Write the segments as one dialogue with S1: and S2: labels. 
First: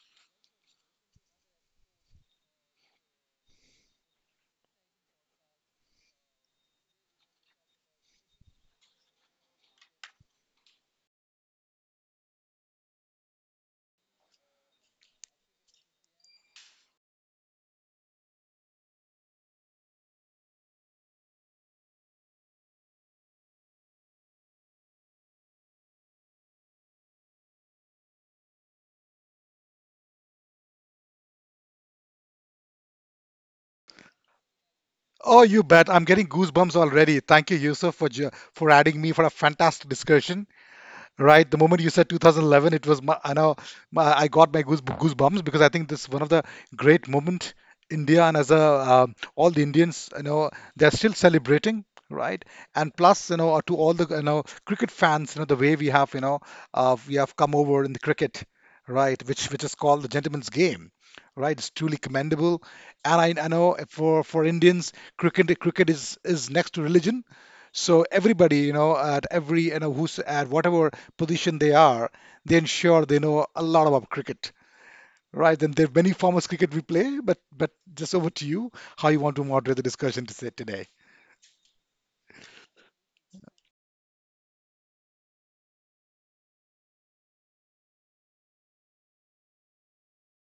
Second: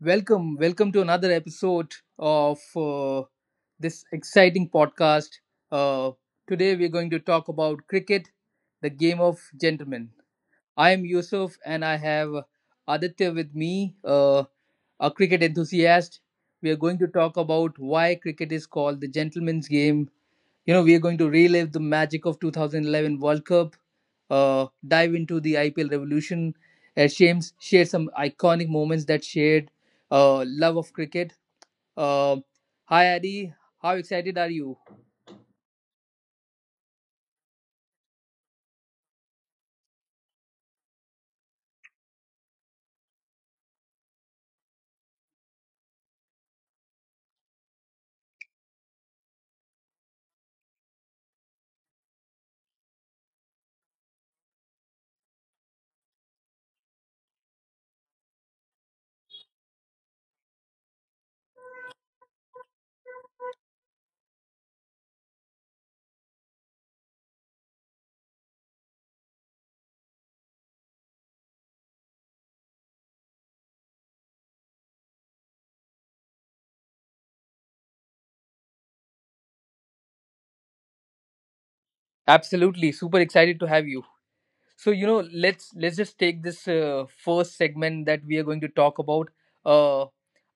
S1: Welcome. Welcome to another episode of this exciting podcast. Uh, Today, we're going to talk about cricket, the game of gentlemen. I am Yusuf and I have Aditya with me, a cricket enthusiast. We are going to talk about why cricket is called the gentleman's game, you know, we are going to relive the magic of 2011 World Cup, dive into the IPL revolution, share some iconic moments that shared love of cricket. Uh, Hi, Adi. How excited are you?
S2: Oh, you bet. I'm getting goosebumps already. Thank you, Yusuf, for adding me for a fantastic discussion, right? The moment you said 2011, it was my, I know my, I got my goosebumps because I think this is one of the great moment India, and as a all the Indians, they're still celebrating. Right, and plus, to all the cricket fans, the way we have, we have come over in the cricket, right, which is called the gentleman's game, right? It's truly commendable, and I know for Indians, cricket is next to religion, so everybody, at every, who's at whatever position they are, they ensure they know a lot about cricket, right? And there are many forms of cricket we play, but just over to you, how you want to moderate the discussion to say today.
S1: Absolutely, super excited to have you. So you know, let's just take this first segment that we are going to talk about. Uh,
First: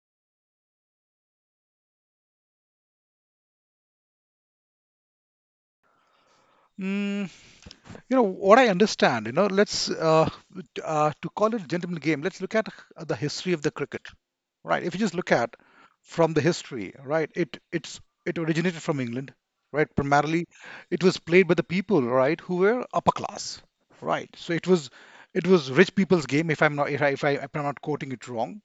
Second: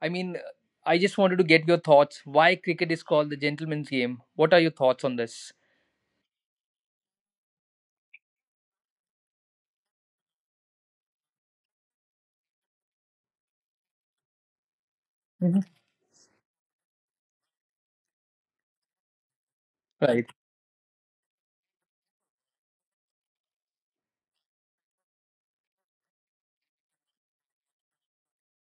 S1: I mean, I just wanted to get your thoughts. Why cricket is called the gentleman's game? What are your thoughts on this?
S2: You know what, I understand. Let's to call it a gentleman game, let's look at the history of the cricket, right? If you just look at
S1: Mhm.
S2: from the history, right, it originated from England, right,
S1: Right.
S2: primarily. It was played by the people, right, who were upper class, right? It was rich people's game, if, if I'm not quoting it wrong,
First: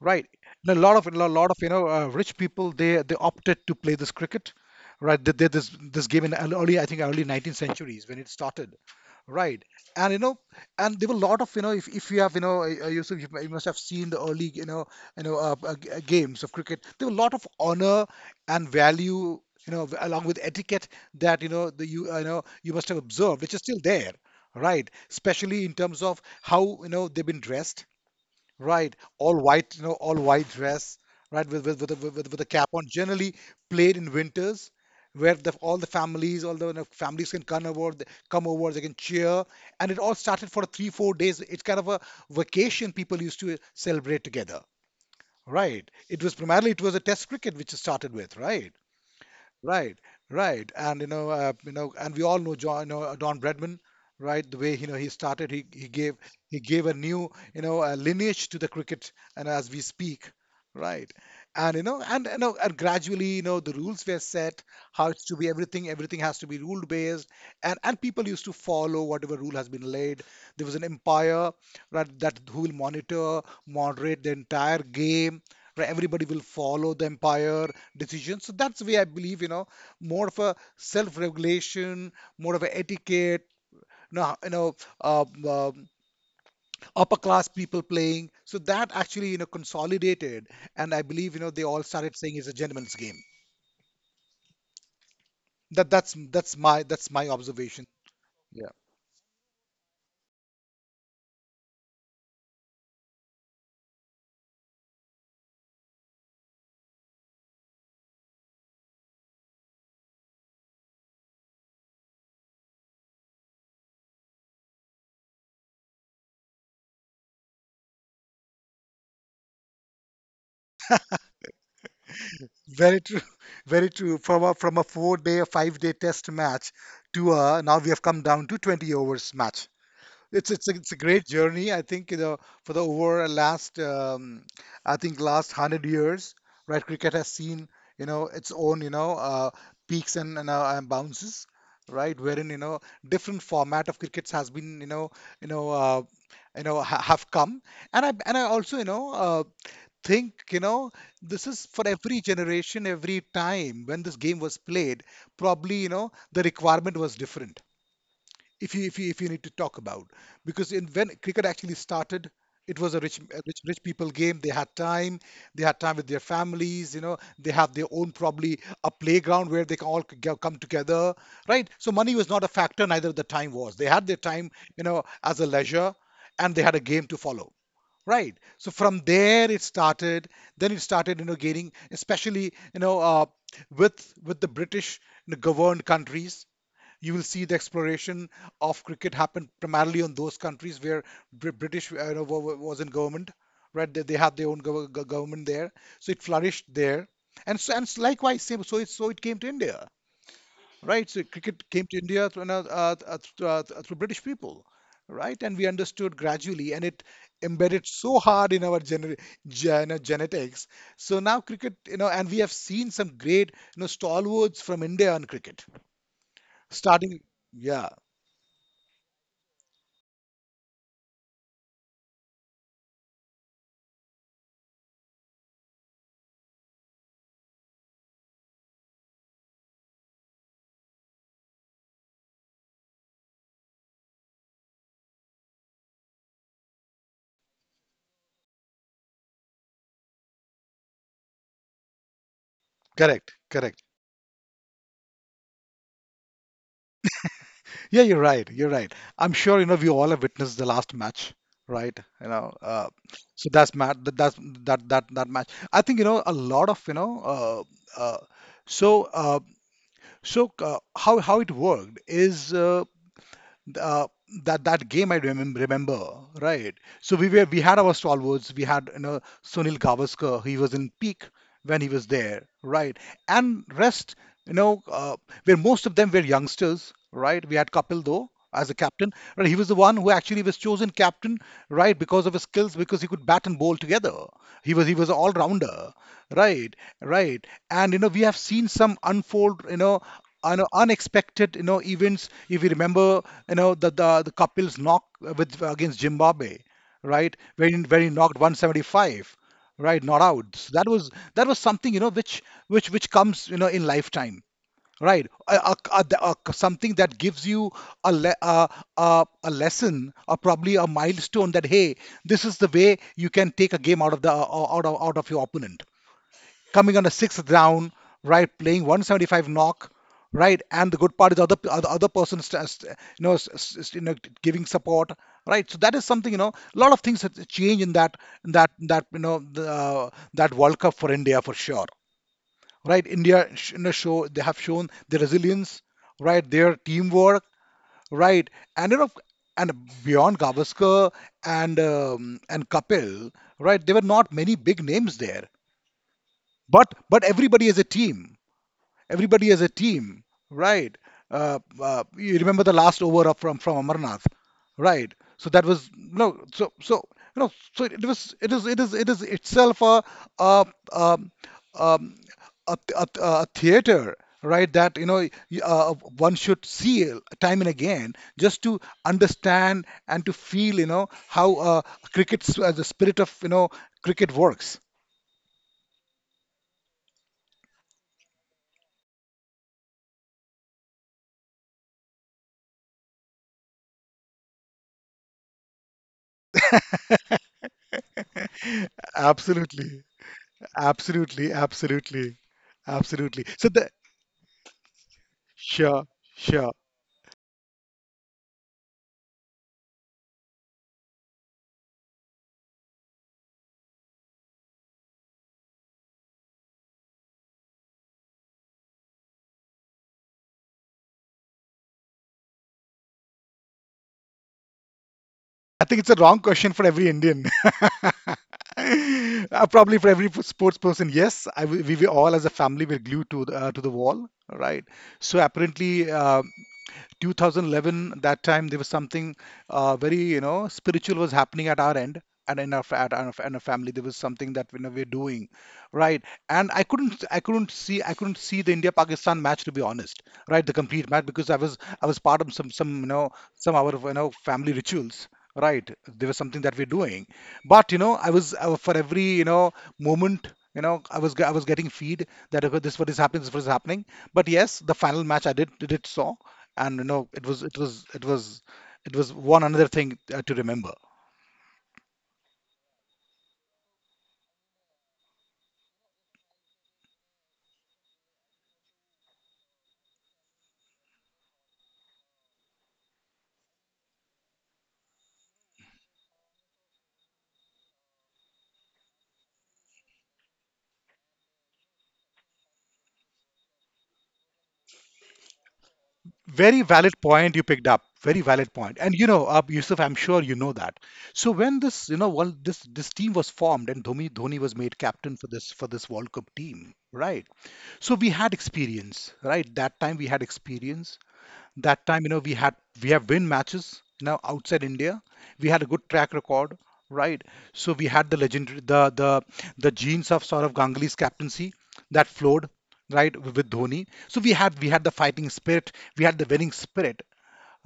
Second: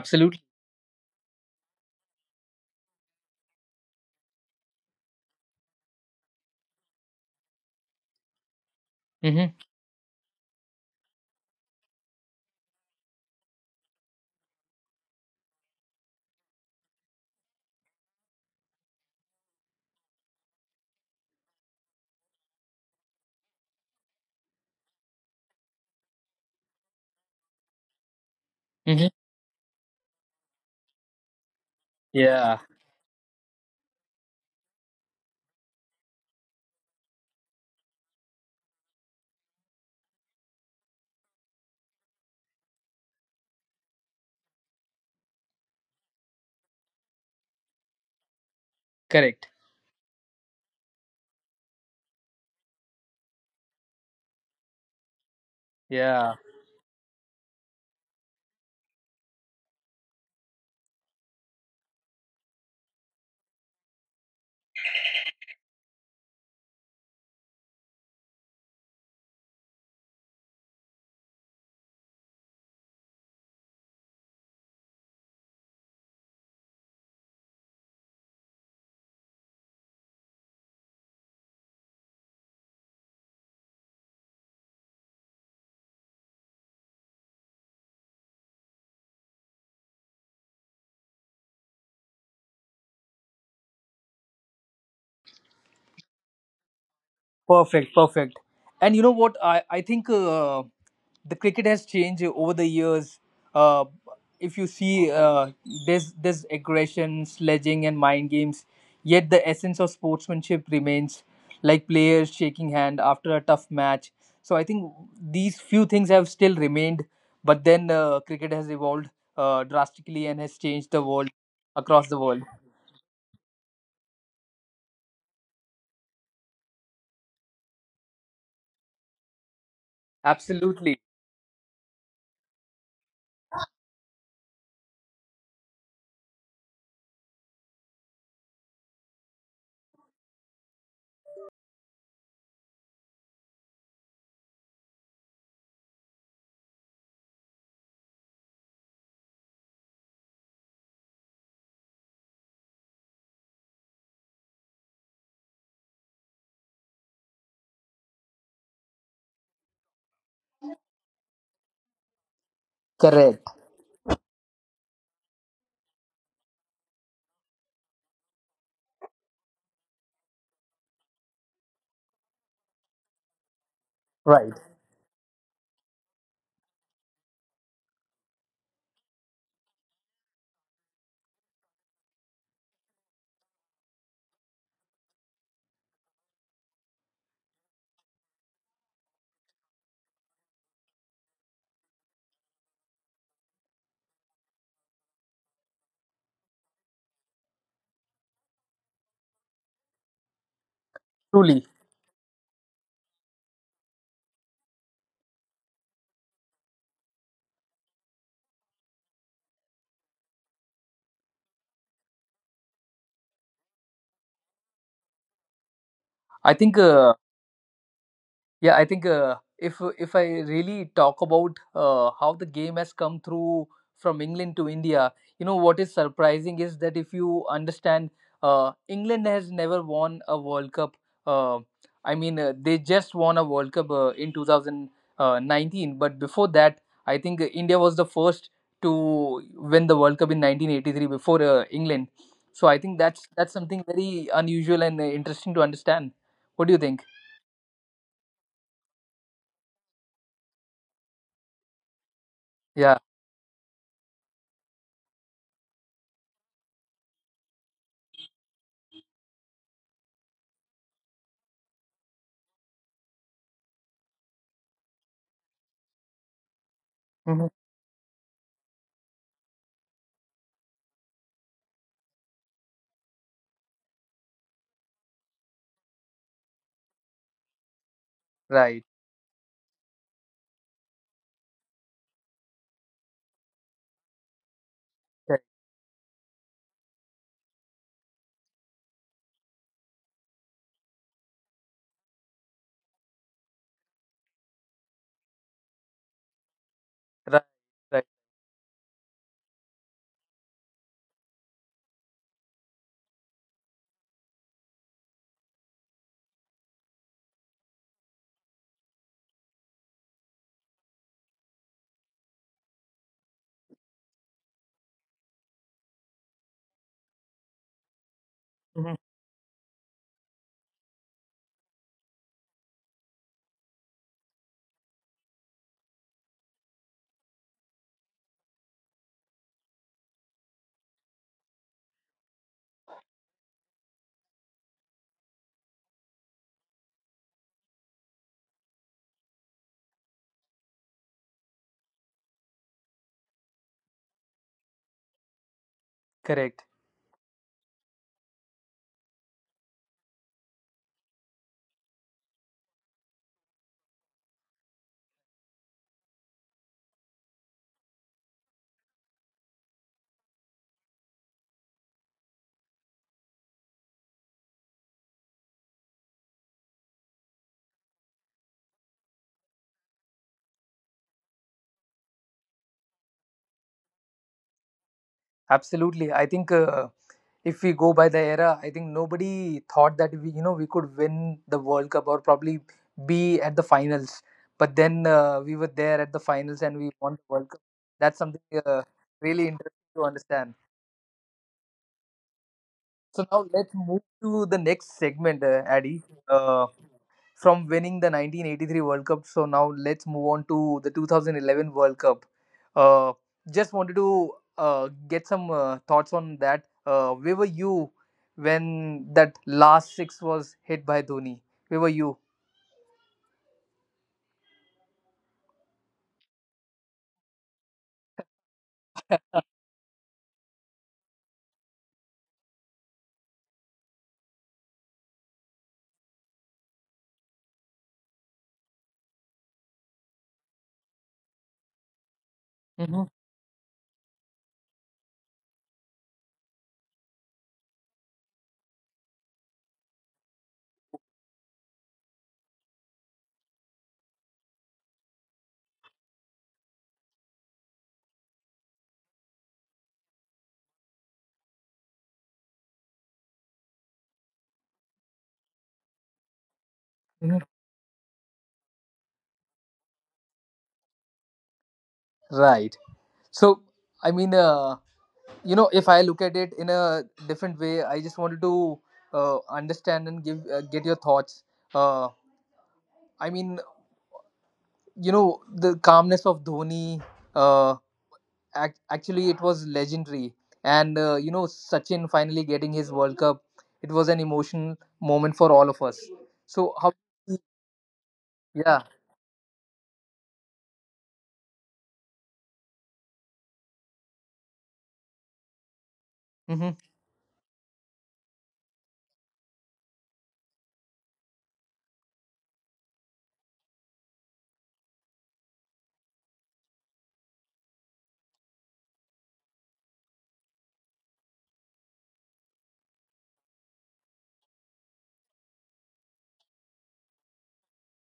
S2: right? And a lot of rich people, they opted to play this cricket, right? They did this game in early, I think early 19th centuries, when it started,
S1: Mm-hmm.
S2: right? And you know, and there were a lot of if you have you know Yusuf, you must have seen the early games of cricket. There were a lot of honor and value, you know, along with etiquette, that you know the you know, you must have observed, which is still there, right, especially in terms of how you know they've been dressed. Right.
S1: Hmm.
S2: All white, you know, all white dress, right, with a
S1: Yeah,
S2: cap on. Generally played in winters, where the, all the families, all the you know, families can come over, they can cheer, and it all started for three, 4 days. It's kind of a vacation people used to celebrate together. Right. It was primarily, it was a test cricket which it started with, right?
S1: correct.
S2: Right, right, and you know, and we all know John, you know, Don Bradman, right? The way you know he started, he gave,
S1: Yeah,
S2: he gave a new you know lineage to the cricket, and as we speak, right? And you know, and you know, and gradually, you know, the rules were set, how it's to be. Everything, everything has to be rule based, and people used to follow whatever rule has been laid. There was an umpire, right, that who will monitor, moderate the entire game. Right, everybody will follow the umpire decisions. So that's the way I believe, you know, more of a self-regulation, more of an etiquette, you you know, um, um, upper class people playing. So that actually, you know, consolidated, and I believe, you know, they all started saying it's a gentleman's game. That's my observation.
S1: perfect, perfect.
S2: Yeah.
S1: And you know what? I think the cricket has changed over the years. Uh, if you see, uh, there's aggression, sledging, and mind games. Yet the essence of sportsmanship remains, like players shaking hand after a tough match. So I think these few things have still remained, but then cricket has evolved drastically and has changed the world across the world.
S2: Very true, very true. From a 4 day, a 5 day test match to a, now we have come down to 20 overs match. It's a
S1: Absolutely
S2: great journey. I think you know for the over a last I think last hundred years, right? Cricket has seen, you know, its own, you know, peaks and and bounces, right? Wherein, you know, different format of crickets has been, you know, you know, you know ha have come. And I, and I also, you know, think, you know, this is for every generation. Every time when this game was played, probably you know the requirement was different, if you need to talk about, because in when cricket actually started, it was a
S1: correct.
S2: rich people game. They had time, they had time with their families. You know, they have their own probably a playground where they can come together, right? So money was not a factor, neither the time was. They had their time,
S1: Right.
S2: you know, as a leisure, and they had a game to follow, right? So from there it started. Then it started, you know, gaining, especially, you know, with the British, you know, governed countries. You will see the exploration of cricket happen primarily on those countries where British, you know, was in government, right? They had their own government there, so it flourished there, and so and likewise, same. So it, so it came to India, right? So
S1: Truly,
S2: cricket came to India through, through, through British people, right? And we understood gradually, and it embedded so hard in our genetics. So now cricket, you know, and we have seen some great, you know, stalwarts from India on cricket,
S1: I think
S2: starting. Yeah.
S1: yeah, I think if I really talk about how the game has come through from England to India, you know what is surprising is that if you understand, England has never won a World Cup. Uh, I mean, they just won a World Cup in 2019, but before that, I think India was the first to win the World Cup in 1983 before England. So I think that's
S2: Correct,
S1: something
S2: correct.
S1: very unusual and interesting to understand. What do you think?
S2: Yeah, you're right. You're right. I'm sure you know we all have witnessed the last match, right? You know,
S1: Yeah.
S2: so that's ma that that's that that that match. I think you know a lot of you know. Uh, so uh, how it worked is uh, that that game I remember, right? So we were, we had our stalwarts. We had, you know, Sunil Gavaskar. He was in peak when he was there, right? And rest, you know, where most of them were youngsters, right? We had Kapil though as a
S1: Right,
S2: captain, right? He was the one who actually was chosen captain, right, because of his skills, because he could bat and bowl together. He was an all
S1: right,
S2: rounder, right? Right, and you know we have seen some unfold, you know, unexpected, you know, events. If you remember, you know, the Kapil's knock with against Zimbabwe,
S1: right,
S2: right? When
S1: right.
S2: when he knocked 175, right, not out. So that was, that was something, you know, which which comes, you know, in lifetime, right? Something that gives you a, le- a, a lesson, or probably a milestone, that hey, this is the way you can take a game out of the out of your opponent, coming on a sixth round, right, playing
S1: Mhm.
S2: 175 knock, right? And the good part is the other, other person you know you know giving support, right? So that is something, you know, a lot of things that change in that, that, you know, the, that world cup for India, for sure, right? India sh- in the show they have shown their resilience, right? Their teamwork, right? And you know, and beyond Gavaskar and Kapil, right? There were not many big names there,
S1: Correct.
S2: but everybody as a team, everybody as a team, right? You remember the last over of from Amarnath, right? So that was no, so so you know, so it was it is it is it is itself a a um, um, a theater, right? That you know one should see time and again, just to understand and to feel, you know, how cricket, the spirit of, you know, cricket works.
S1: Absolutely. I think if we go by the era, I think nobody thought that we, you know, we could win the World Cup or probably be at the finals. But then we were there at the finals and we won the World Cup. That's something uh, really interesting to
S2: Absolutely.
S1: understand.
S2: Absolutely, absolutely,
S1: So now
S2: absolutely.
S1: let's
S2: So the
S1: move to the next segment, Addy.
S2: sure,
S1: Uh,
S2: sure.
S1: from winning the 1983 World Cup, so now let's move on to the 2011 World Cup. Uh, just wanted to get some thoughts on that. Where were you when that last six was hit by Dhoni? Where were you?
S2: I think it's a wrong question for every Indian. Probably for every sports person. Yes, I, we all as a family were glued to the wall, right? So apparently, 2011, that time there was something very, you know, spiritual was happening at our end and in our,
S1: Mhm,
S2: in our family. There was something that you know, we're doing, right? And I couldn't see the India-Pakistan match to be honest, right? The complete match because I was part of some, you know, some our, you know, family rituals. Right, there was something that we're doing, but you know, I was for every, you know, moment, you know, I was I was getting feed that okay, this what is happening, this what is happening. But yes, the final match I did saw, and you know
S1: mhm.
S2: it was one another thing to remember.
S1: Right. So, I mean, you know if I look at it in a different way I just wanted to understand and give get your thoughts uh, I mean you know the calmness of dhoni uh, actually it was legendary and you know sachin finally getting his world cup it was an emotional moment for all of us so
S2: Very
S1: how
S2: valid point you picked up, very valid
S1: yeah
S2: point. And you know, Yusuf, I'm sure you know that. So when this you know one this this team was formed and Dhoni was made captain for this World Cup
S1: mm-hmm,
S2: team, right? So we had experience, right? That time we had experience. That time, you know, we had, we have win matches now outside India. We had a good track record, right? So we had the legendary the the genes of Saurav Ganguly's captaincy that flowed, right, with Dhoni. So we had the fighting spirit, we had the winning spirit,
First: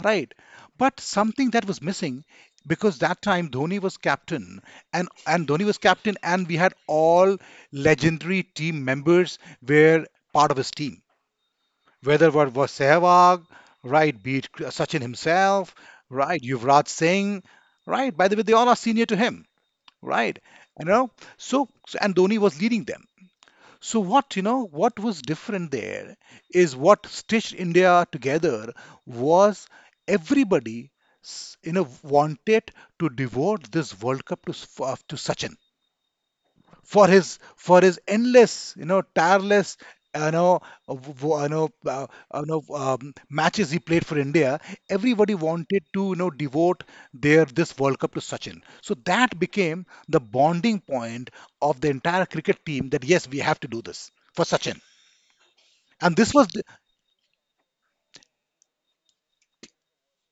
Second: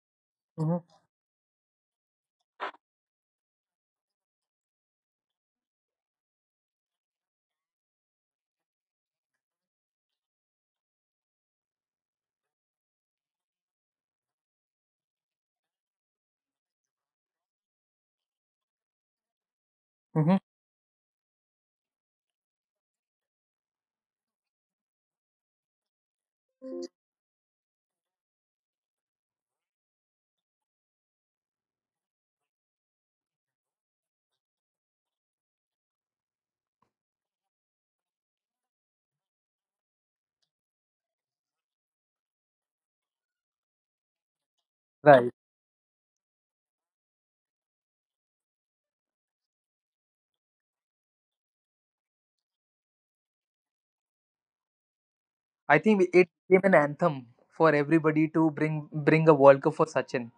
S2: right?
S1: mm-hmm,
S2: But something that was missing, because that time Dhoni was captain. And Dhoni was captain, and we had all legendary team members were part of his team, whether it was Sehwag, right, be it Sachin himself, right, Yuvraj Singh, right. By the way, they all are senior to him,
S1: mm-hmm.
S2: right? You know, and Dhoni was leading them. So what you know, what was different there is what stitched India together was everybody you know wanted to devote this World Cup to to Sachin, for his endless, you know, tireless, you know w- you know matches he played for India.
S1: Right,
S2: Everybody wanted to, you know, devote their this World Cup to Sachin, so that became the bonding point of the entire cricket team, that yes, we have to do this for Sachin.
S1: I think
S2: And
S1: it
S2: this was
S1: became an anthem for everybody to bring a world cup for sachin.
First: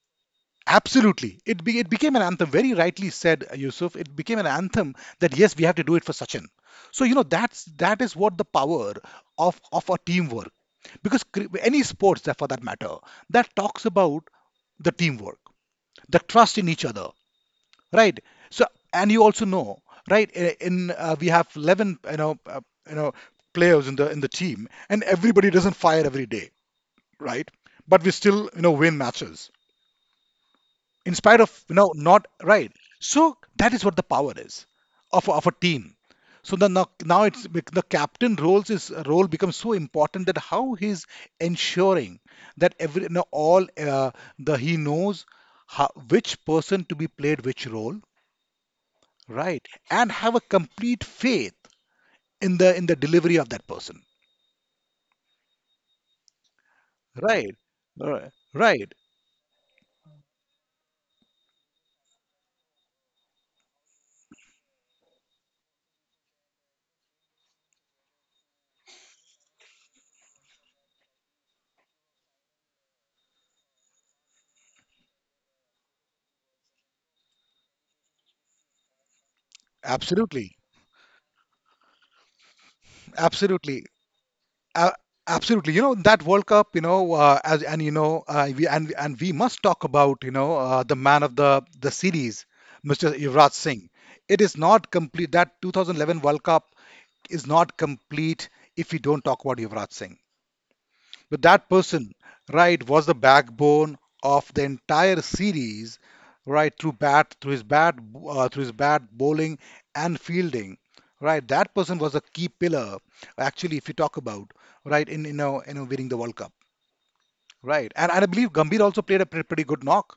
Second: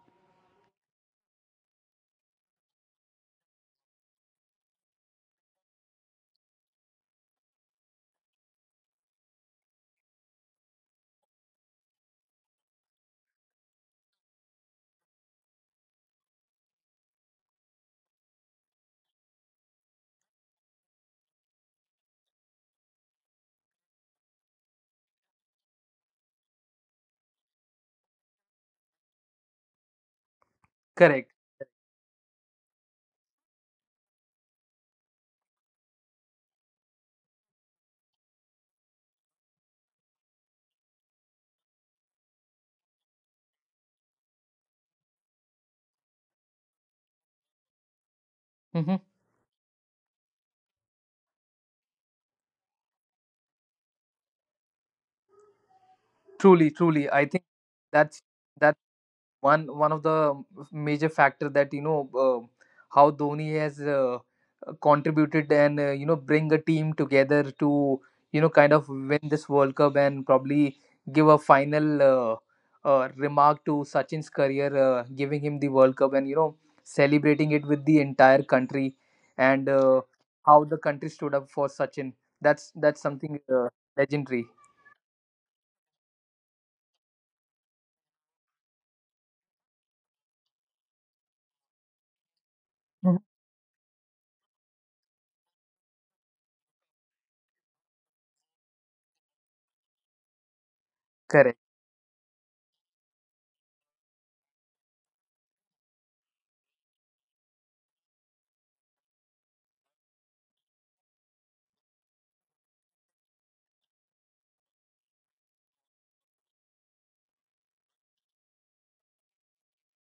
S2: absolutely. It became an anthem. Very rightly said, Yusuf. It became an anthem that yes, we have to do it for Sachin. So, you know, that's that is what the power of our teamwork. Because any sports, that for that matter, that talks about the teamwork, the trust in each other, right? So, and you also know, right? In we have 11, you know, players in the team, and everybody doesn't fire every day, right? But we still, you know, win matches in spite
S1: Correct.
S2: of you know not right. So that is what the power is of a team. So the, now, now it's the captain roles is role becomes so important that how he's ensuring that every you know, all the he knows how, which person to be played which role,
S1: Mhm.
S2: right, and have a complete faith in the delivery of that person,
S1: Truly, truly, I think
S2: right.
S1: that's
S2: Right.
S1: that's
S2: Right.
S1: one of the major factor that you know how Dhoni has contributed and you know bring a team together to you know kind of win this World Cup and probably give a final remark to Sachin's career, giving him the World Cup and you know celebrating it with the entire country and
S2: Absolutely.
S1: how the country stood up for Sachin. That's something
S2: Absolutely.
S1: legendary.
S2: Uh, absolutely. You know that World Cup. You know, as and you know, we and we must talk about, you know, the man of the series, Mr.
S1: Mhm.
S2: Yuvraj Singh. It is not complete. That 2011 World Cup is not complete if we don't talk about Yuvraj Singh. But
S1: Correct.
S2: that person, right, was the backbone of the entire series, right, through bat, through his bat bowling and fielding, right. That person was a key pillar, actually, if you talk about, right, in you know, winning the World Cup, right. And I believe Gambhir also played a pretty good knock,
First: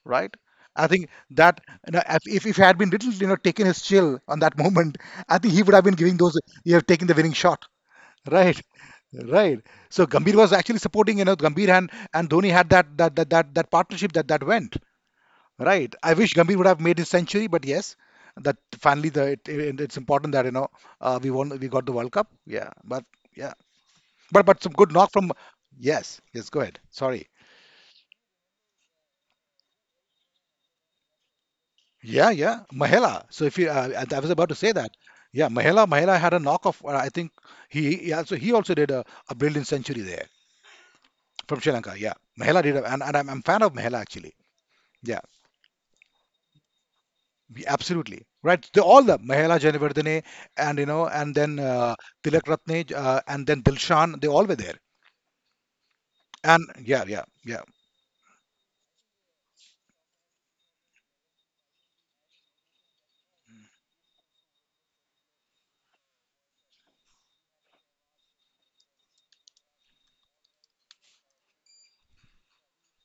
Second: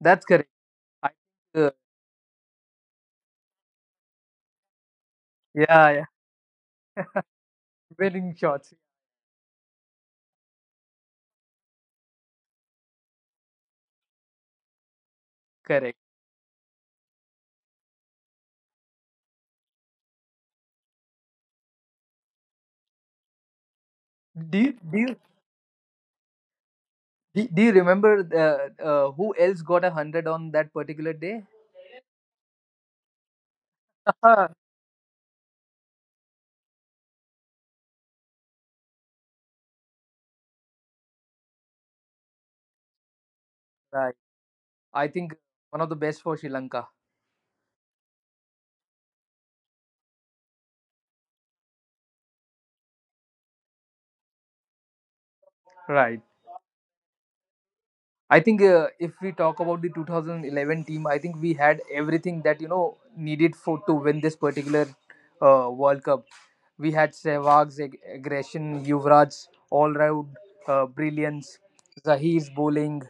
S1: That's
S2: right.
S1: correct.
S2: I think
S1: I
S2: that
S1: think,
S2: you know, if if he had been little, you know, taken his chill on that moment, I think he would have been
S1: yeah,
S2: giving those, he have
S1: yeah.
S2: taken the winning shot.
S1: Winning
S2: Right,
S1: shots.
S2: right. So Gambhir was actually supporting, you know, Gambhir and Dhoni had that partnership that that went right.
S1: Correct.
S2: I wish Gambhir would have made his century, but yes, that finally the it's important that you know, we won, we got the World Cup. Yeah,
S1: Do
S2: but
S1: you
S2: some good
S1: do
S2: knock
S1: you
S2: from yes, yes. Go ahead. Sorry.
S1: do do you remember who else got a hundred on that particular day?
S2: Yeah, yeah. Mahela. So if you, I was about to say that. Yeah, Mahela had a knock of uh, I think he also did a brilliant century there from Sri Lanka. Yeah, Mahela did, and I'm fan of Mahela
S1: Right.
S2: actually.
S1: I
S2: Yeah,
S1: think one of the best for Sri Lanka.
S2: absolutely. Right. They all the Mahela Janivardene, and you know, and then Tilak Ratne, and then Dilshan, they all were there.
S1: Right.
S2: And yeah, yeah, yeah.
S1: I think if we talk about the 2011 team, I think we had everything that you know needed for to win this particular World Cup. We had Sehwag's aggression, Yuvraj's all-round brilliance, Zahir's bowling,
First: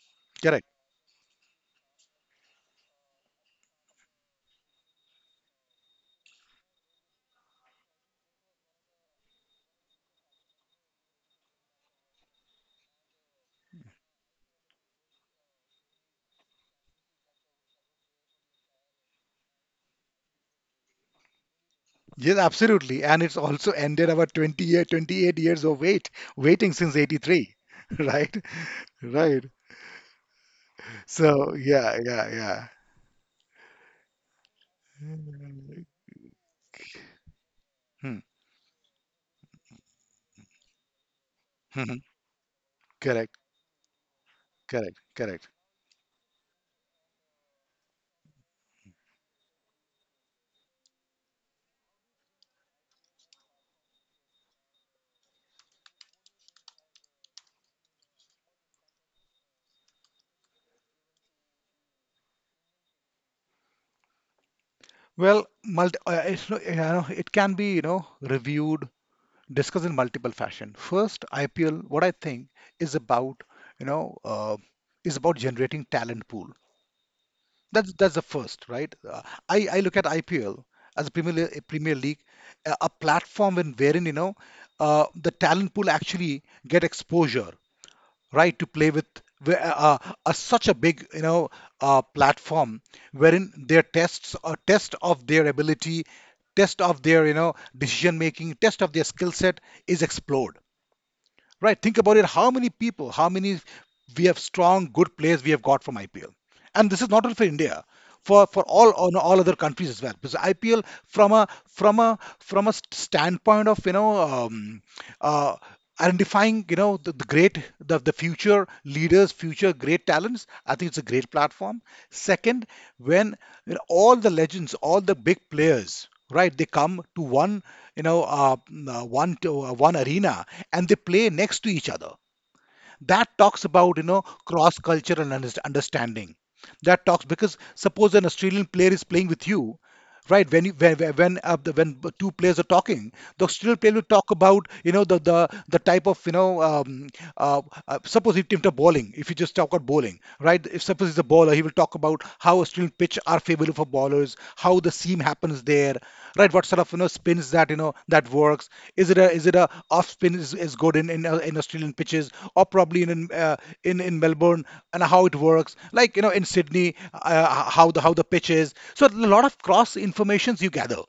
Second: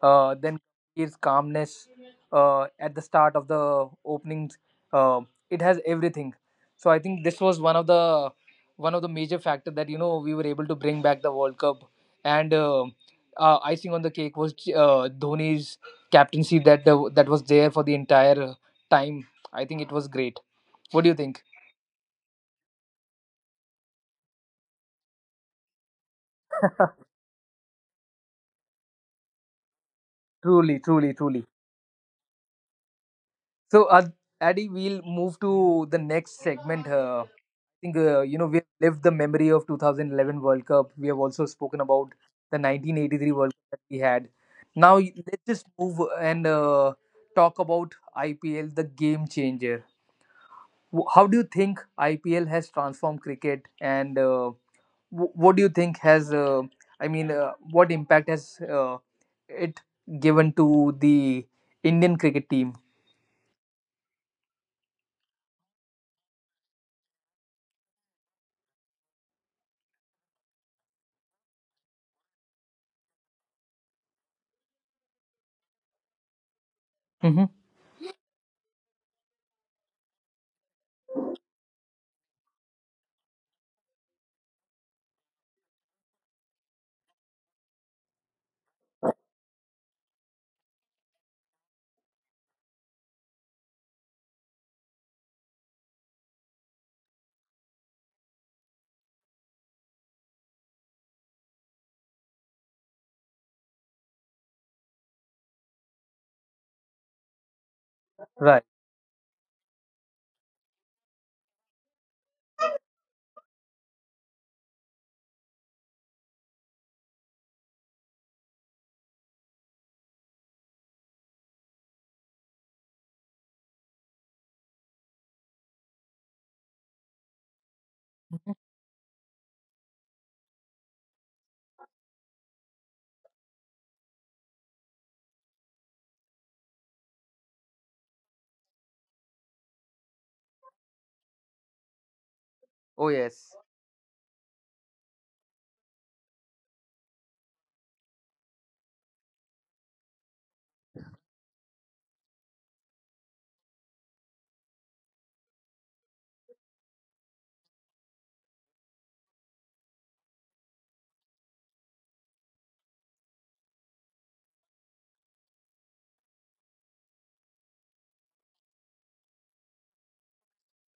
S1: then
S2: Correct.
S1: Kabir's calmness at the start of the openings. Uh, it has everything. So I think this was one of the major factor that you know we were able to bring back the World Cup and. Icing on the cake was Dhoni's captaincy that was there for the entire time. I think it was great. What do you think?
S2: Yes, absolutely. And it's also ended about 28 years of wait, waiting since 83. Right? Right.
S1: Truly, truly, truly.
S2: So yeah, yeah, yeah.
S1: So, Addy, we'll move to the
S2: Mm.
S1: next segment. I think you
S2: Hmm.
S1: know we've lived the memory of 2011 World Cup. We have also spoken about
S2: Mhm.
S1: the 1983 World
S2: Correct,
S1: Cup that we had. Now
S2: correct,
S1: let's just
S2: correct.
S1: move and talk about IPL, the game changer. How do you think IPL has transformed cricket, and what do you think has I mean what impact has it given to the indian cricket team?
S2: Well, it's, you know, it can be, you know, reviewed discuss in multiple fashion. First, IPL, what I think is about, you know, uh, is about generating talent pool.
S1: Hmm.
S2: That's the first, right? I look at IPL as a a Premier League, a platform in wherein you know, the talent pool actually get exposure, right, to play with where- uh, uh, such a big, you know, platform wherein their tests a test of their ability, test of their, you know, decision making, test of their skill set is explored. Right? Think about it. How many people, how many we have strong, good players we have got from IPL? And this is not only for India, for
S1: Right.
S2: all on all other countries as well. Because IPL from a from a from a standpoint of you know um, uh, identifying, you know, the great the future leaders, future great talents. I think it's a great platform. Second, when you know, all the legends, all the big players, right, they come to one, you know, one one arena, and they play next to each other. That talks about you know cross cultural understanding, that talks because suppose an Australian player is playing with you, right, when you when two players are talking,
S1: Oh
S2: the
S1: yes.
S2: Australian player will talk about you know the type of you know, uh, suppose if into bowling, if you just talk about bowling, right, if suppose he's a bowler, he will talk about how Australian pitch are favorable for bowlers, how the seam happens there, right, what sort of you know spins that you know that works, is it a off spin, is good in in Australian pitches, or probably in in Melbourne, and how it works like, you know, in Sydney. Uh, how the pitch is. So a lot of cross informations you gather,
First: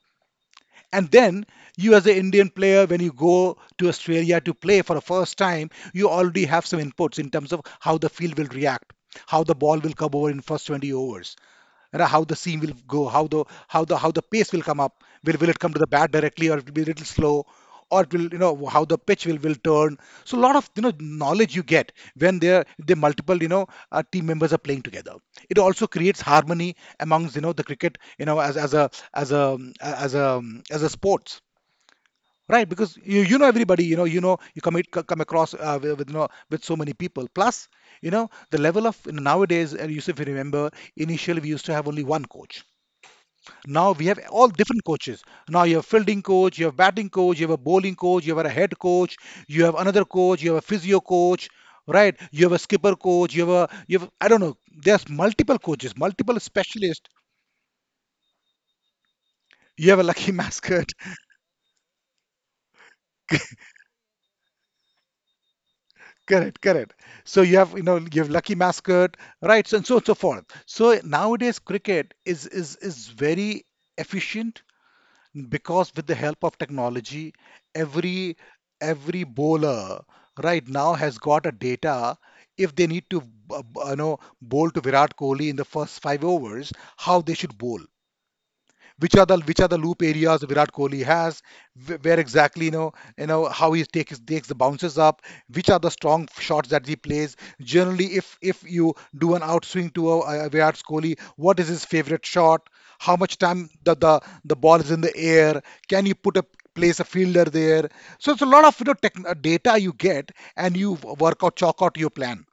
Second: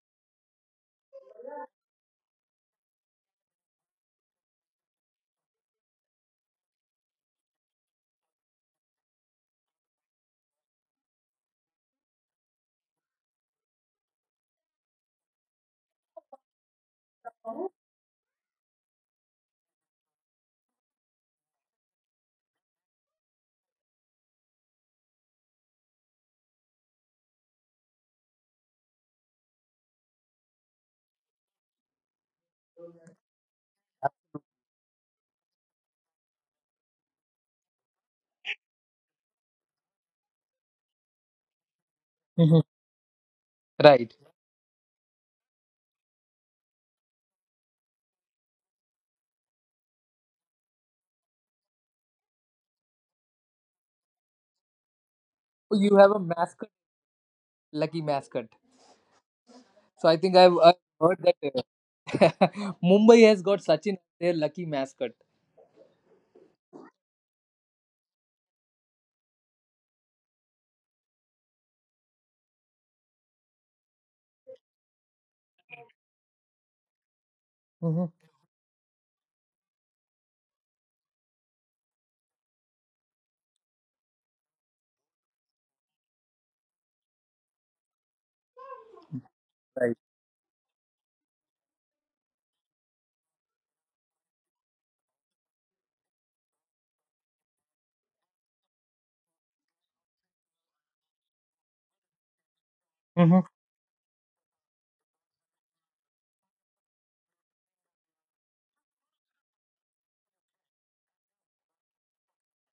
S2: and then you as an Indian player when you go to Australia to play for the first time, you already have some inputs in terms of how the field will react, how the ball will come over in first 20 overs, you know, how the seam will go, how the how the pace will come up. Will it come to the bat directly, or it will be a little slow, or it will you know how the pitch will turn. So a lot of you know knowledge you get when there the multiple, you know, team members are playing together. It also creates harmony amongst you know the cricket you know as as a sports. Right, because you know everybody, you know, you know, you come come across, with you know with so many people. Plus, you know, the level of you know, nowadays, and Yusuf, if you remember, initially we used to have only one
S1: Hmm.
S2: coach.
S1: Right.
S2: Now we have all different coaches. Now you have fielding coach, you have batting coach, you have a bowling coach, you have a head coach, you have another coach, you have a physio coach, right? You have a skipper coach, you have a you have I don't know. There's
S1: Oh, you
S2: multiple
S1: have a
S2: coaches,
S1: mascot,
S2: multiple specialists.
S1: lucky mascot, so I
S2: You
S1: think
S2: have a lucky
S1: I've heard
S2: mascot.
S1: that mumbai has got sachin as their lucky mascot.
S2: Correct, correct. So you have you know you have lucky mascot, right? So and so on so forth. So nowadays cricket is is very efficient because with the help of technology
S1: Hmm.
S2: every every bowler right now has got a data if they need to you know bowl to Virat Kohli in the first 5 overs, how they should bowl, which are the
S1: Right.
S2: loop areas Virat Kohli has, where exactly you know, you know how he takes takes the bounces up, which are the strong shots that he plays. Generally, if you do an outswing to a Virat Kohli, what is his favorite shot? How
S1: Hmm.
S2: much time the ball is in the air? Can you put a place a fielder there? So it's a lot of you know tech, data you get, and you work out chalk out your plan.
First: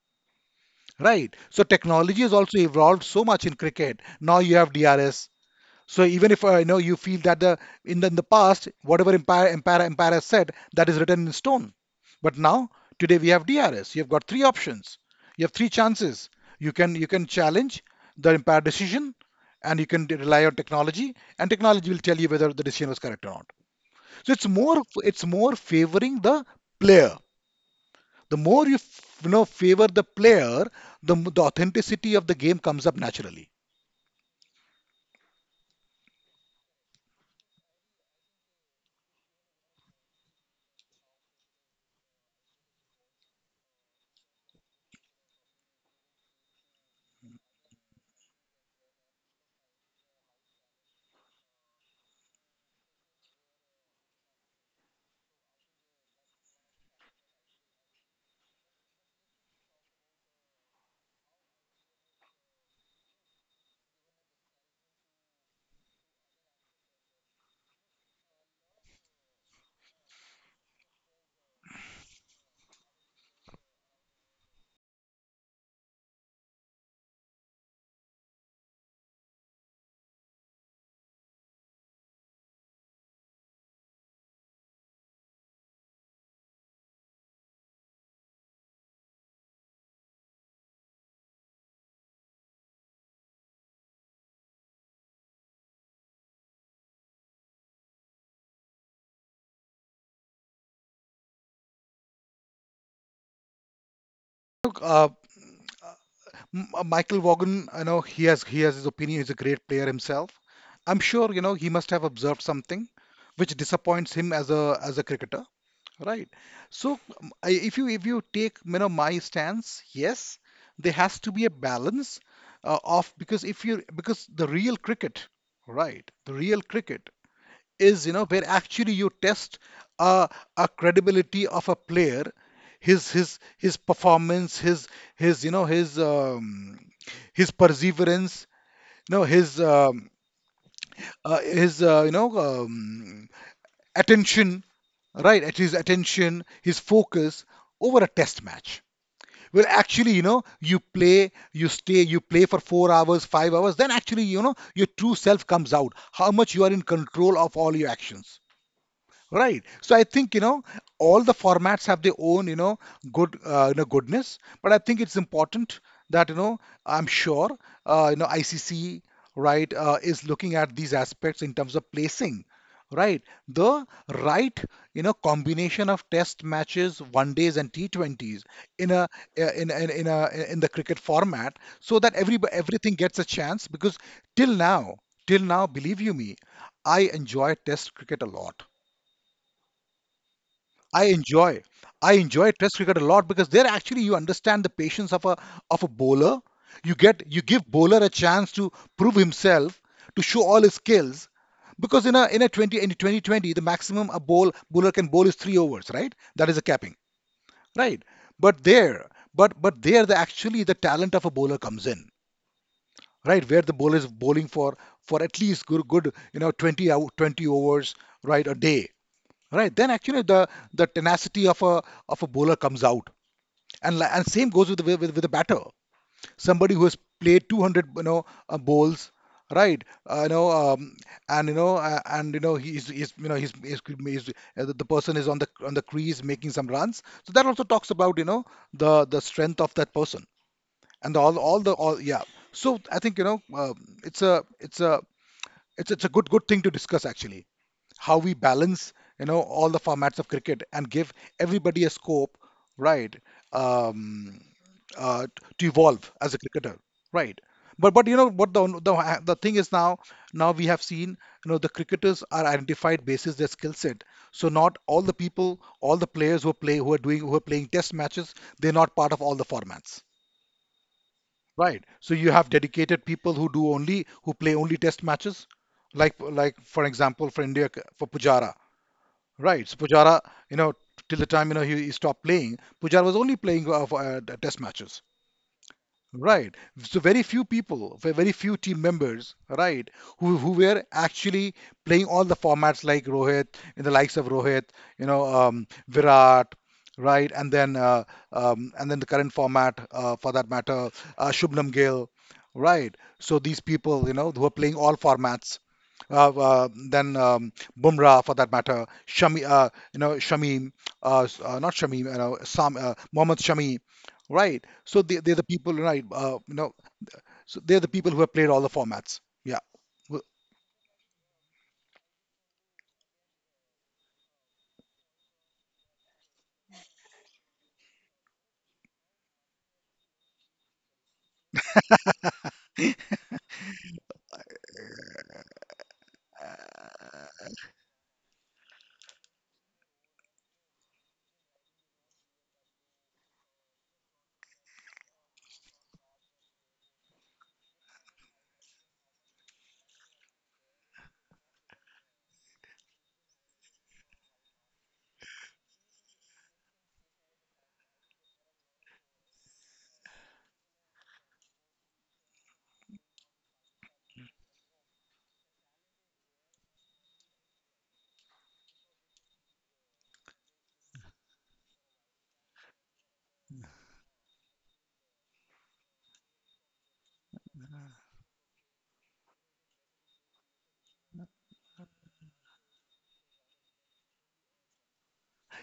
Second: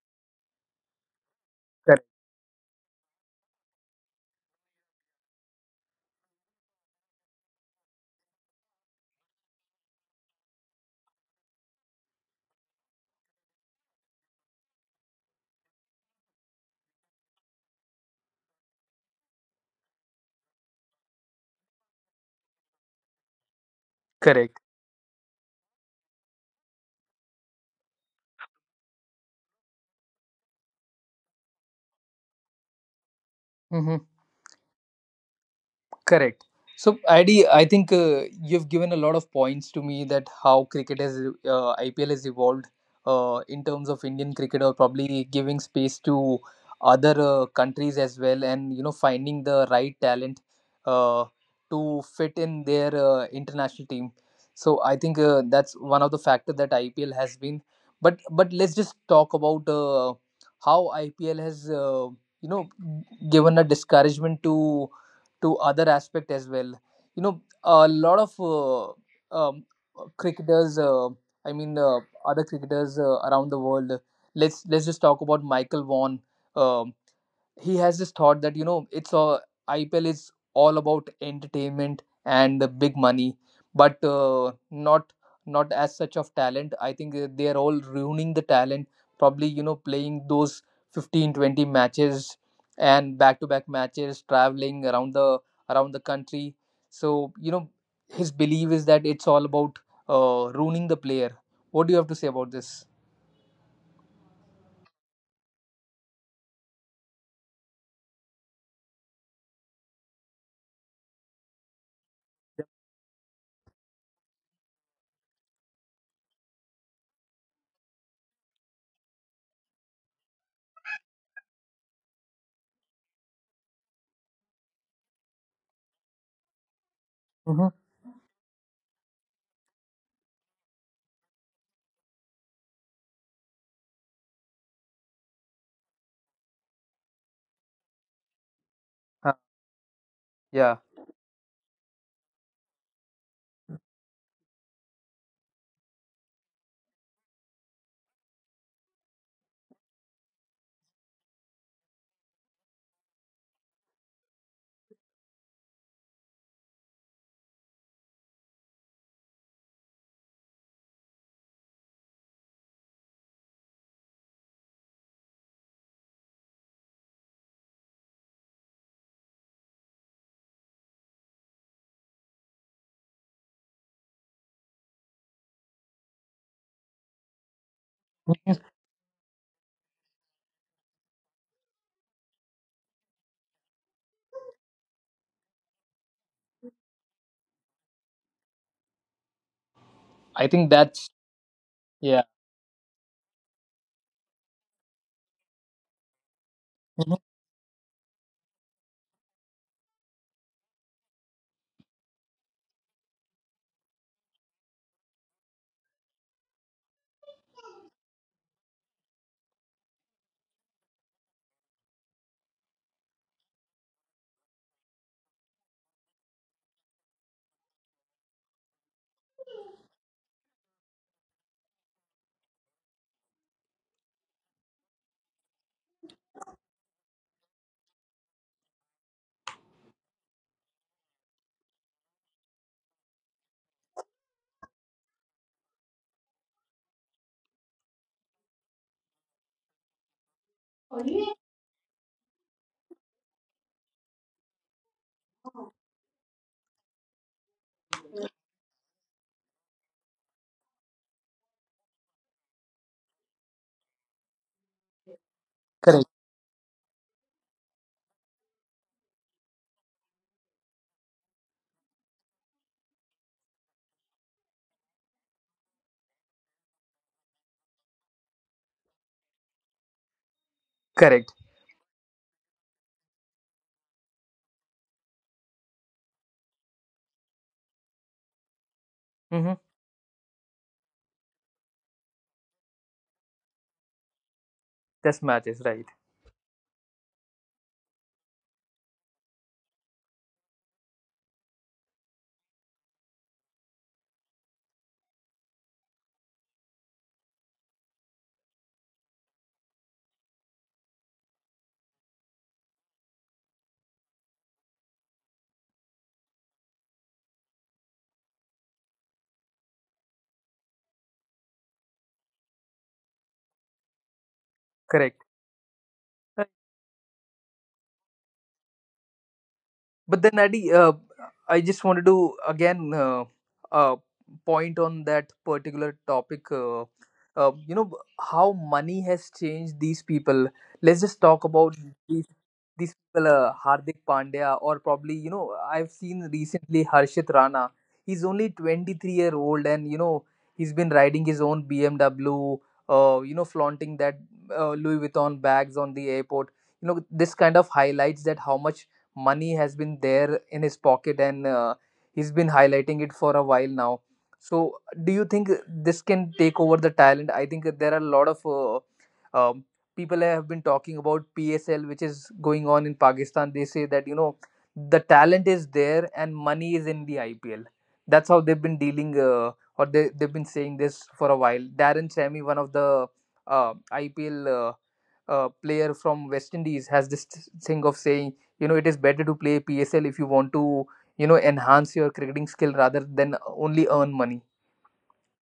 S2: Right. So
S1: Correct.
S2: technology has also evolved so much in cricket. Now you have DRS. So even if you know you feel that the in the, in the past, whatever empire has said, that is written in stone. But now, today we have DRS. You've got three options. You have three chances. You can challenge the empire decision, and you can rely on technology, and technology will tell you whether the decision was correct or not. So it's
S1: Correct.
S2: more it's more favoring the player. The more you, f- you know favor the player, the authenticity of the game comes up naturally.
S1: Correct. So, Adi, I think you've given a lot of points to me that how cricket has IPL has evolved in terms of Indian cricket, or probably giving space to other countries as well, and you know finding the right talent uh, to fit in their international team. So, I think that's one of the factor that IPL has been. But let's just talk about how IPL has you know given a discouragement to other aspect as well. You know, a lot of um, cricketers. I mean, other cricketers around the world. Let's just talk about Michael Vaughan. Um he has this thought that you know it's a IPL is all about entertainment and the big money, but not as such of talent. I think they are all ruining the talent. Probably you know playing those 15-20 matches and back to back matches, traveling around the country. So you know his belief is that it's all about ruining the player. What do you have to say about this?
S2: Look, Michael Vaughan, I know he has his opinion. He's a great player himself. I'm sure you know he must have observed something which disappoints him as a cricketer, right? So if you take you know my stance, yes, there has to be a balance of because if you because the real cricket, right? The real cricket
S1: Mm-hmm.
S2: is you know where actually you test a, a credibility of a player, his performance, his you know his um, his perseverance, you know
S1: Yeah,
S2: his you know attention, right, at his attention, his focus over a test match. Well, actually you know you play you play for 4 hours 5 hours, then actually you know your true self comes out, how much you are in control of all your actions. Right. So I think, you know, all the formats have their own, you know, good, you know, goodness. But I think it's important that, you know, I'm sure, you know, ICC, right, is looking at these aspects in terms of placing, right, the right, you know, combination of test matches, one days and T20s in a in in a in the cricket format, so that everything gets a chance, because till now, till now, believe you me, I enjoy test cricket a lot.
S1: I think
S2: I
S1: that's
S2: enjoy. I
S1: yeah.
S2: enjoy Test cricket a lot because there actually you understand the patience of a bowler. You get
S1: Mhm.
S2: you give bowler a chance to prove himself, to show all his skills. Because in a 20, in 2020, the maximum a bowler can bowl is three overs, right? That is a capping, right? But there, but there the actually the talent of a bowler comes in, right? Where the bowler is bowling for at least good you know 20 out 20 overs, right, a day, right, then actually the tenacity of a bowler comes out, and same goes with the batter. Somebody who has played 200 you know bowls, right, you know, and you know, and you know, he's you know he's the person is on the crease making some runs, so that also talks about you know the strength of that person and the, all the all yeah. So I think you know it's a it's a it's, it's a good thing to discuss actually how we balance, you know, all the formats of cricket and give everybody a scope, right. um, uh, t- to
S1: Correct.
S2: evolve as a cricketer, right. But you know what, the thing is, now we have seen, you know, the cricketers are identified basis their skill set. So not all the people, all the players who play, who are doing, who are playing test matches, they're not part of all the formats,
S1: Correct.
S2: right? So you have dedicated people who do only who play only test matches, like like for example for India, for Pujara. Right.
S1: Mm-hmm.
S2: So Pujara, you know, till the time you know he stopped playing, Pujara was only playing for test matches.
S1: Test matches, right?
S2: Right. So very few people, very few team members, right, who were actually playing all the formats, like Rohit, in the likes of Rohit, you know, Virat, right, and then the current format, for that matter, Shubman Gill, right. So these people, you know, who are playing all formats, then Bumrah for that matter, Shami, you know, Shamim, s- not Shamim, you know, Sam, Mohammad Shami, right? So they,
S1: Correct.
S2: they're the people, right?
S1: Uh,
S2: You know, so they're the people who have played all the formats. Yeah, Wh-
S1: But then, Adi, I just wanted to again uh, point on that particular topic. You know how money has changed these people. Let's just talk about these people, Hardik Pandya, or probably, you know, I've seen recently Harshit Rana. He's only 23-year-old and, you know, he's been riding his own BMW, you know, flaunting that Louis Vuitton bags on the airport. You know, this kind of highlights that how much money has been there in his pocket and he's been highlighting it for a while now. So, do you think this can take over the talent? I think that there are a lot of um people have been talking about PSL, which is going on in Pakistan. They say that you know the talent is there and money is in the IPL. That's how they've been dealing, or they've been saying this for a while. Darren Sammy, one of the IPL player from West Indies, has this thing of saying, you know, it is better to play PSL if you want to, you know, enhance your cricketing skill rather than only earn money.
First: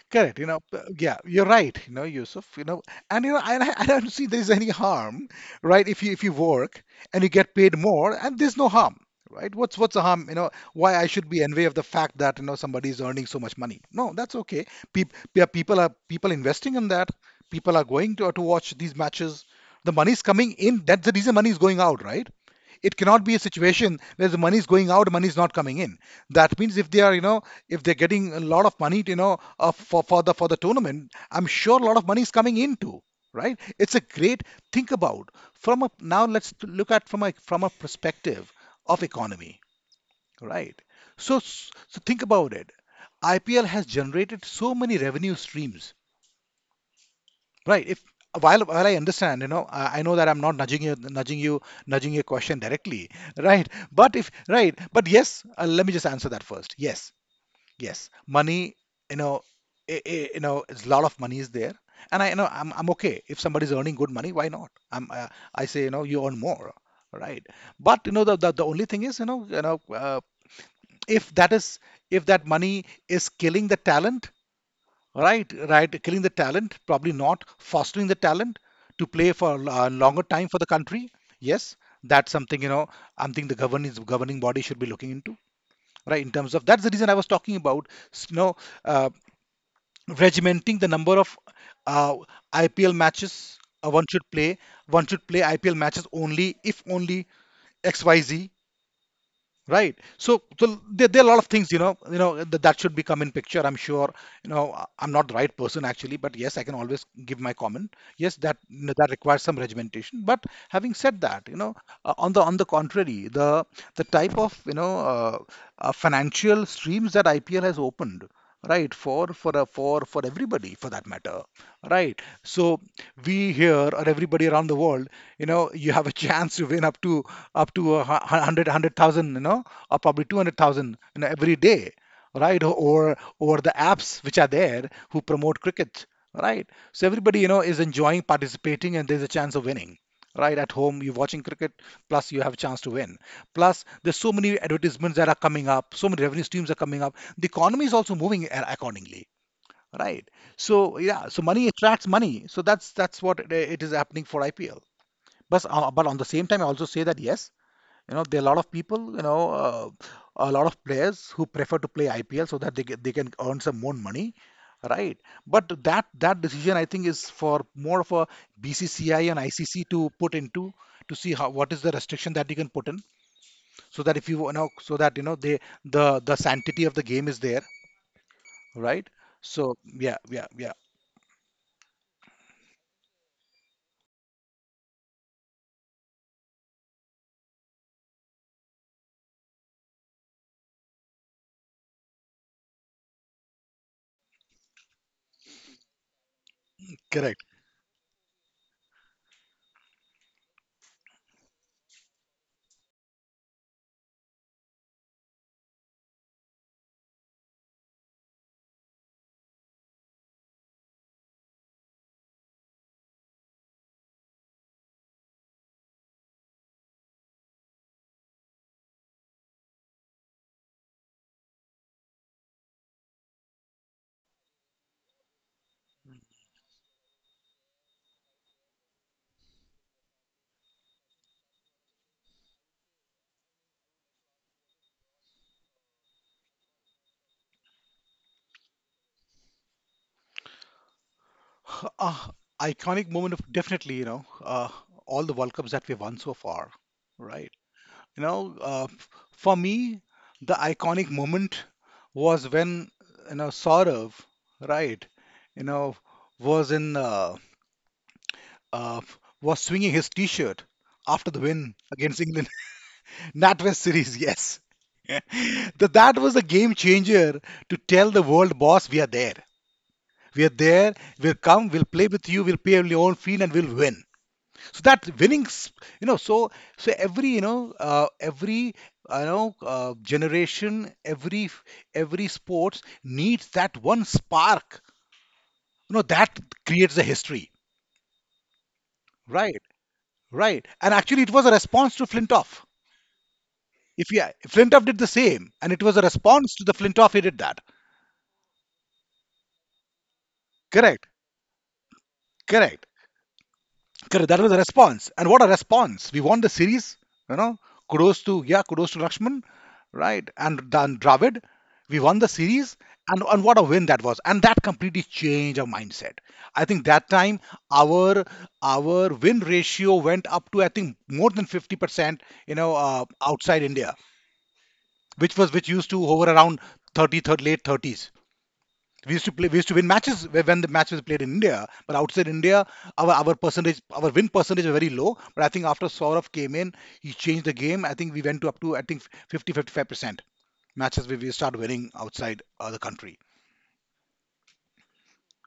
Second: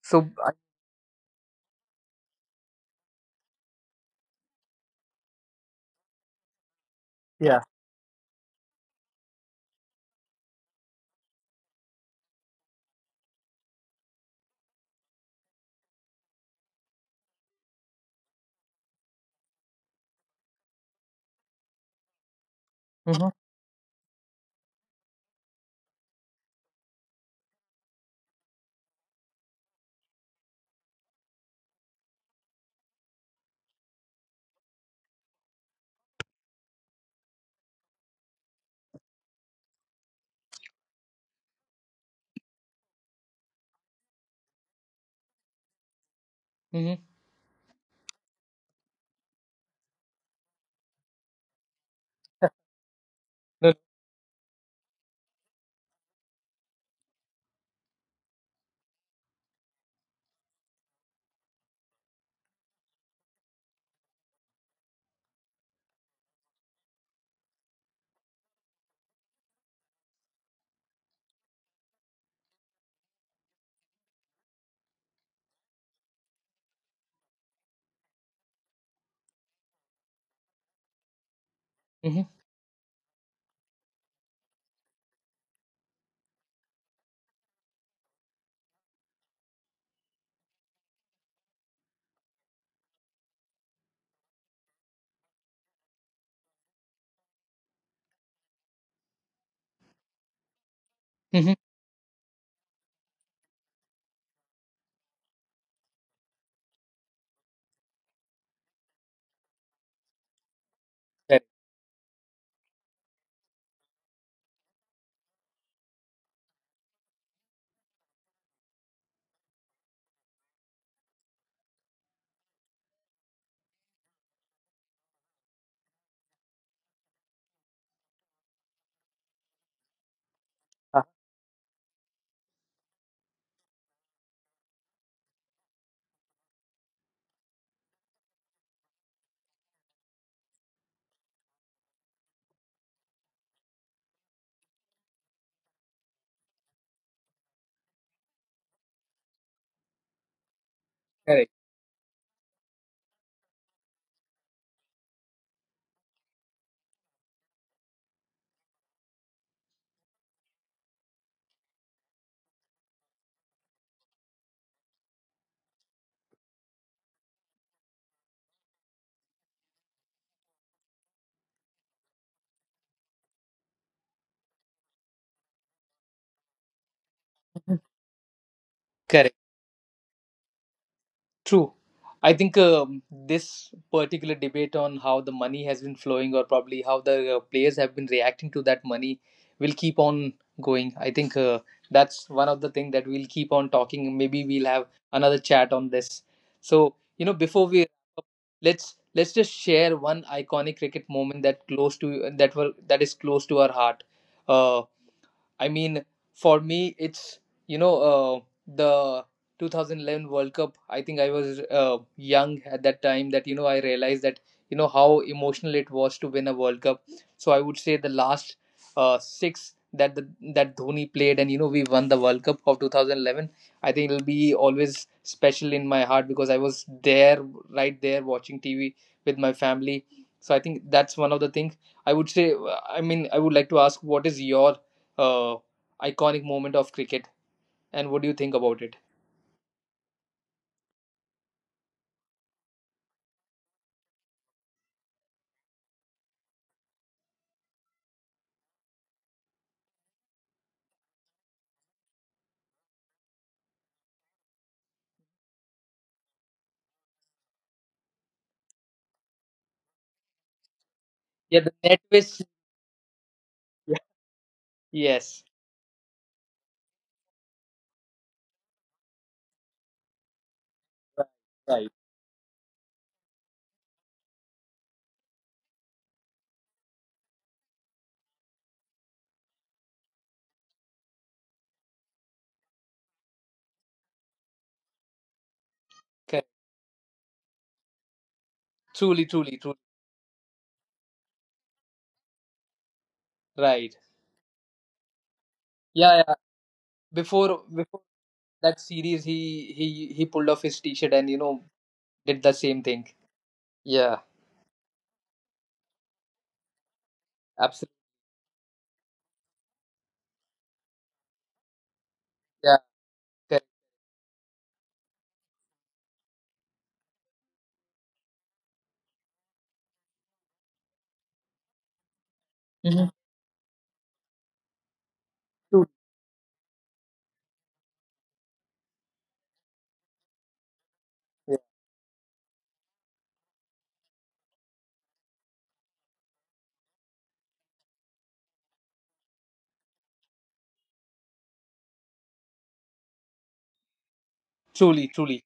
S1: So
S2: correct. You
S1: I-
S2: know, yeah, you're right. You know, Yusuf. You know, and you know, I don't see there is any harm, right? If you work and you get
S1: yeah.
S2: paid more, and there's no harm, right? What's the harm? You know, why I should be envy of the fact that you know somebody is earning so much money? No, that's okay. Yeah, people are people investing in that. People are going to watch these matches. The money's coming in. That's the reason money is going out, right? It
S1: Mm-hmm.
S2: cannot be a situation where the money is going out, money is not coming in. That means if they are, you know, if they're getting a lot of money, you know, for the tournament, I'm sure a lot of money is coming in too, right? It's a great think about from a, now let's look at from a, perspective of economy, right? So so think about it. IPL has generated so many revenue streams.
S1: Mm-hmm.
S2: Right. If, while I understand, you know, I know that I'm not nudging you, nudging your question directly, right? But if right, but yes, let me just answer that first. Yes, yes, money, you know, you know, it's a lot of money is there, and I you know I'm okay if somebody's earning good money, why not? I'm I say you know you earn more, right? But you know the only thing is you know if that is if that money is killing the talent. Right, right. Killing the talent, probably not. Fostering the talent to play for a longer time for the country. Yes, that's something you know. I'm thinking the governing body should be looking into. Right, in terms of that's the reason I was talking about. You know, uh, regimenting the number of uh, IPL matches one should play. One should play IPL matches only if only XYZ. Right. So, so there are a lot of
S1: Mm-hmm.
S2: things, you know, that, that should be come in picture. I'm sure, you know, I'm not the right person actually, but yes, I can always give my comment. Yes, that, that requires some regimentation. But having said
S1: Correct.
S2: that, you know, on the, on the contrary, the type of, you know, financial streams that IPL has opened, right, for for everybody for that matter, right? So we, here or everybody around the world, you know, you have a chance to win up to up to a hu- hu- hundred, 100,000, you know, or probably two hundred
S1: Ah,
S2: thousand, you know, every day, right? Or the apps which are there who promote cricket, right? So everybody, you know, is enjoying participating, and there's a chance of winning. Right, at home, you're watching cricket, plus you have a chance to win. Plus, there's so many advertisements that are coming up, so many revenue streams are coming up. The economy is also moving accordingly. Right. So yeah,
S1: correct.
S2: so money attracts money. So that's what it is happening for IPL. But on the same time, I also say that yes, you know, there are a lot of people, you know, a lot of players who prefer to play IPL so that they they can earn some more money, right? But that, that decision I think is for more of a BCCI and ICC to put into, to see how what is the restriction that you can put in, so that if you you know, so that you know they, the sanctity of the game is there, right?
S1: Correct.
S2: So yeah, yeah, yeah,
S1: True. I think this particular debate on how the money has been flowing, or probably how the players have been reacting to that money, will keep on going. I think that's one of the things that we'll keep on talking. Maybe we'll have another chat on this. So you know,
S2: correct.
S1: before we wrap up, let's just share one iconic cricket moment that close to that were that is close to our heart. Uh, I mean, for me, it's you know the 2011 World Cup. I think I was young at that time. That you know, I realized that you know how emotional it was to win a World Cup. So I would say the last six that that Dhoni played, and you know, we won the World Cup of 2011. I think it'll be always special in my heart because I was there, right there, watching TV with my family. So I think that's one of the things I would say. I mean, I would like to ask, what is your uh, iconic moment of cricket. And what do you think about it?
S2: Ah, iconic moment of definitely, you know, all the World Cups that we've won so far, right? You know, for me, the iconic moment was when, you know, Saurav, right, you know, was in, uh, was swinging his t-shirt after the
S1: Yeah, the
S2: win
S1: net
S2: against
S1: was
S2: England. NatWest series, yes.
S1: yes,
S2: That was a game changer, to tell the world, boss, we are there. We are there,
S1: right.
S2: we'll come,
S1: Right.
S2: we'll play with you, we'll pay your own fee, and we'll win. So that winning you know, so, so every, you know, every, you know, generation, every every sports needs that one spark, you know,
S1: Correct.
S2: that creates a history,
S1: Truly, truly,
S2: right.
S1: truly.
S2: Right, and actually it was a response to Flintoff.
S1: Right.
S2: If, yeah, Flintoff did the same, and it was a
S1: Yeah, yeah.
S2: response to the Flintoff, he did
S1: Before
S2: that.
S1: that series, he pulled off his t-shirt
S2: Correct,
S1: and you know did the same
S2: correct,
S1: thing. Yeah,
S2: correct, that was a response, and what a response! We won the series, you know,
S1: absolutely.
S2: kudos to, yeah, kudos to Lakshman, right? And then Dravid, we won the
S1: Yeah.
S2: series, and
S1: Correct.
S2: what a win that was! And that completely changed our mindset. I think that time our win ratio went up to I think more than 50%, you know,
S1: Hmm.
S2: outside India, which was which
S1: True.
S2: used to hover around 30, 30 late 30s. We used to play, we used to win matches when the match was played in
S1: Yeah.
S2: India, but outside India, our percentage, our win percentage was very low. But I think after Saurav came in, he changed the game. I think we went to up to I think 50-55% matches where we start winning outside the country.
S1: Truly, truly.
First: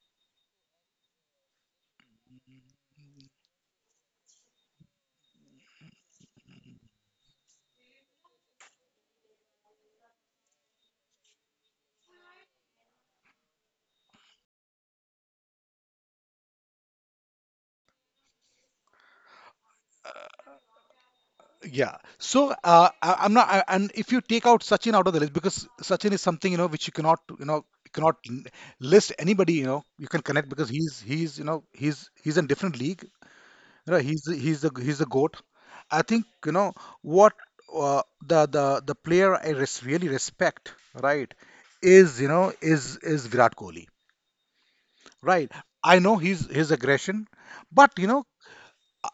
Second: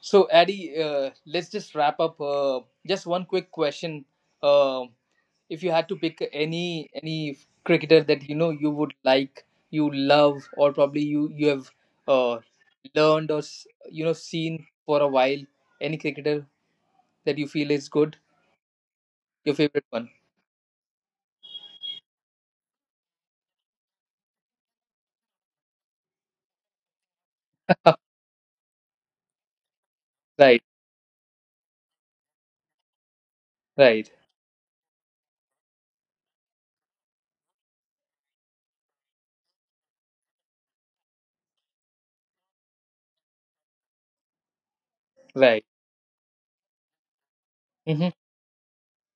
S1: So, Addy, let's just wrap up. Just one quick question. Um if you had to pick any cricketer that you know you would like you love or probably you have uh, learned or you know seen for a while, any cricketer that you feel is good, your favorite one?
S2: Yeah. So I, I'm not. I, and if you take out Sachin out of the list, because Sachin is something you know which you cannot you know you cannot list anybody, you know, you can connect
S1: Right,
S2: because he's you know he's in different league. You know
S1: right,
S2: he's the- he's the he's the goat. I think you know what the the player I res really respect, right, is you know is Virat Kohli, right?
S1: right,
S2: I know he's his aggression, but
S1: mm-hmm,
S2: you know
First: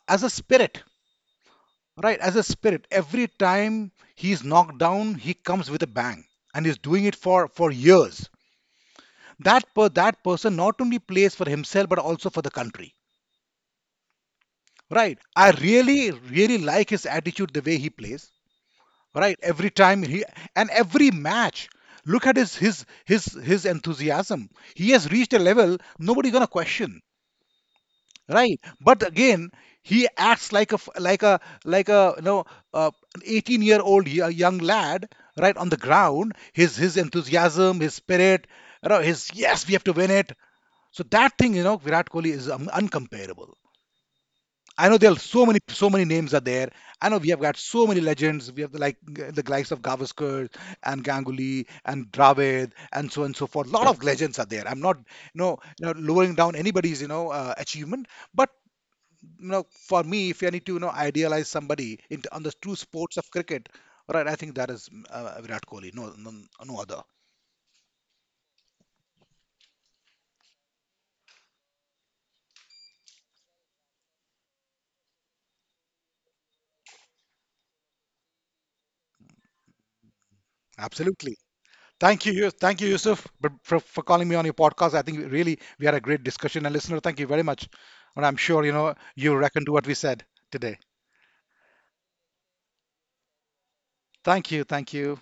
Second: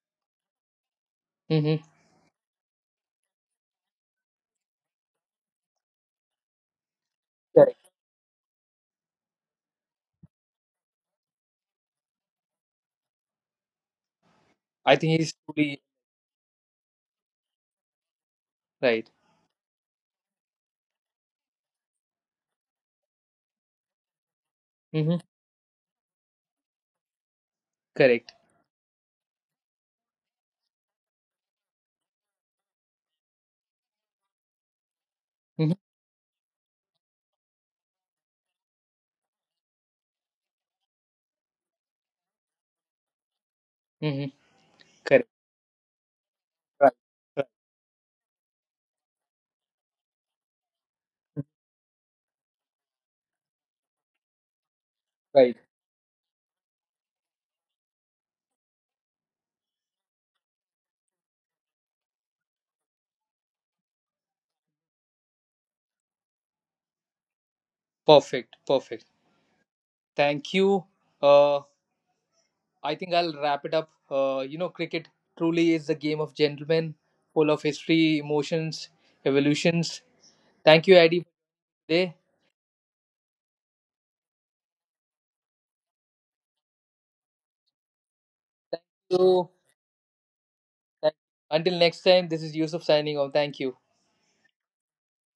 S2: as a spirit.
S1: mm-hmm.
S2: Right, as a spirit, every time he's knocked down, he comes with a bang, and he's doing it for
S1: Correct,
S2: years. That per, that person not only plays for himself but also for the country.
S1: I think
S2: Right,
S1: he's
S2: I
S1: truly
S2: really like his attitude, the way he plays.
S1: right,
S2: Right, every time he, and every match, look at his his enthusiasm. He has
S1: mm-hmm,
S2: reached a level nobody's gonna question.
S1: correct,
S2: Right, but again, he acts like a like a you know, an 18-year-old young lad, right, on
S1: mm-hmm,
S2: the ground, his enthusiasm, his spirit, you know, his yes we have to win it. So that thing, you know, Virat Kohli is uncomparable.
S1: mm-hmm,
S2: I know there are
S1: correct,
S2: so many names are there.
S1: right,
S2: I know we
S1: right,
S2: have got so many legends. We have, like, the likes of Gavaskar and Ganguly and Dravid and so on and so forth. A lot of legends are there. I'm not, you
S1: right.
S2: know, you know, lowering down anybody's you know achievement, but you know, for me, if I need to, you know, idealize somebody in on the true sports of cricket, right? I think that is Virat Kohli. No, no, no other.
S1: Perfect, perfect, thank you, uh I think I'll wrap it up. You know, cricket truly is a game of gentlemen, full of history, emotions, evolutions. Thank you, Adi, for
S2: Absolutely.
S1: today.
S2: Thank you, thank you, Yusuf, but for calling me on your podcast. I think we really we had a great discussion. And listener, thank you very much. And I'm sure
S1: Thank
S2: you know you
S1: you.
S2: reckon to what we said today.
S1: Thank you. Until next time, this is Yusuf signing off. Thank you.
S2: Thank you, thank you.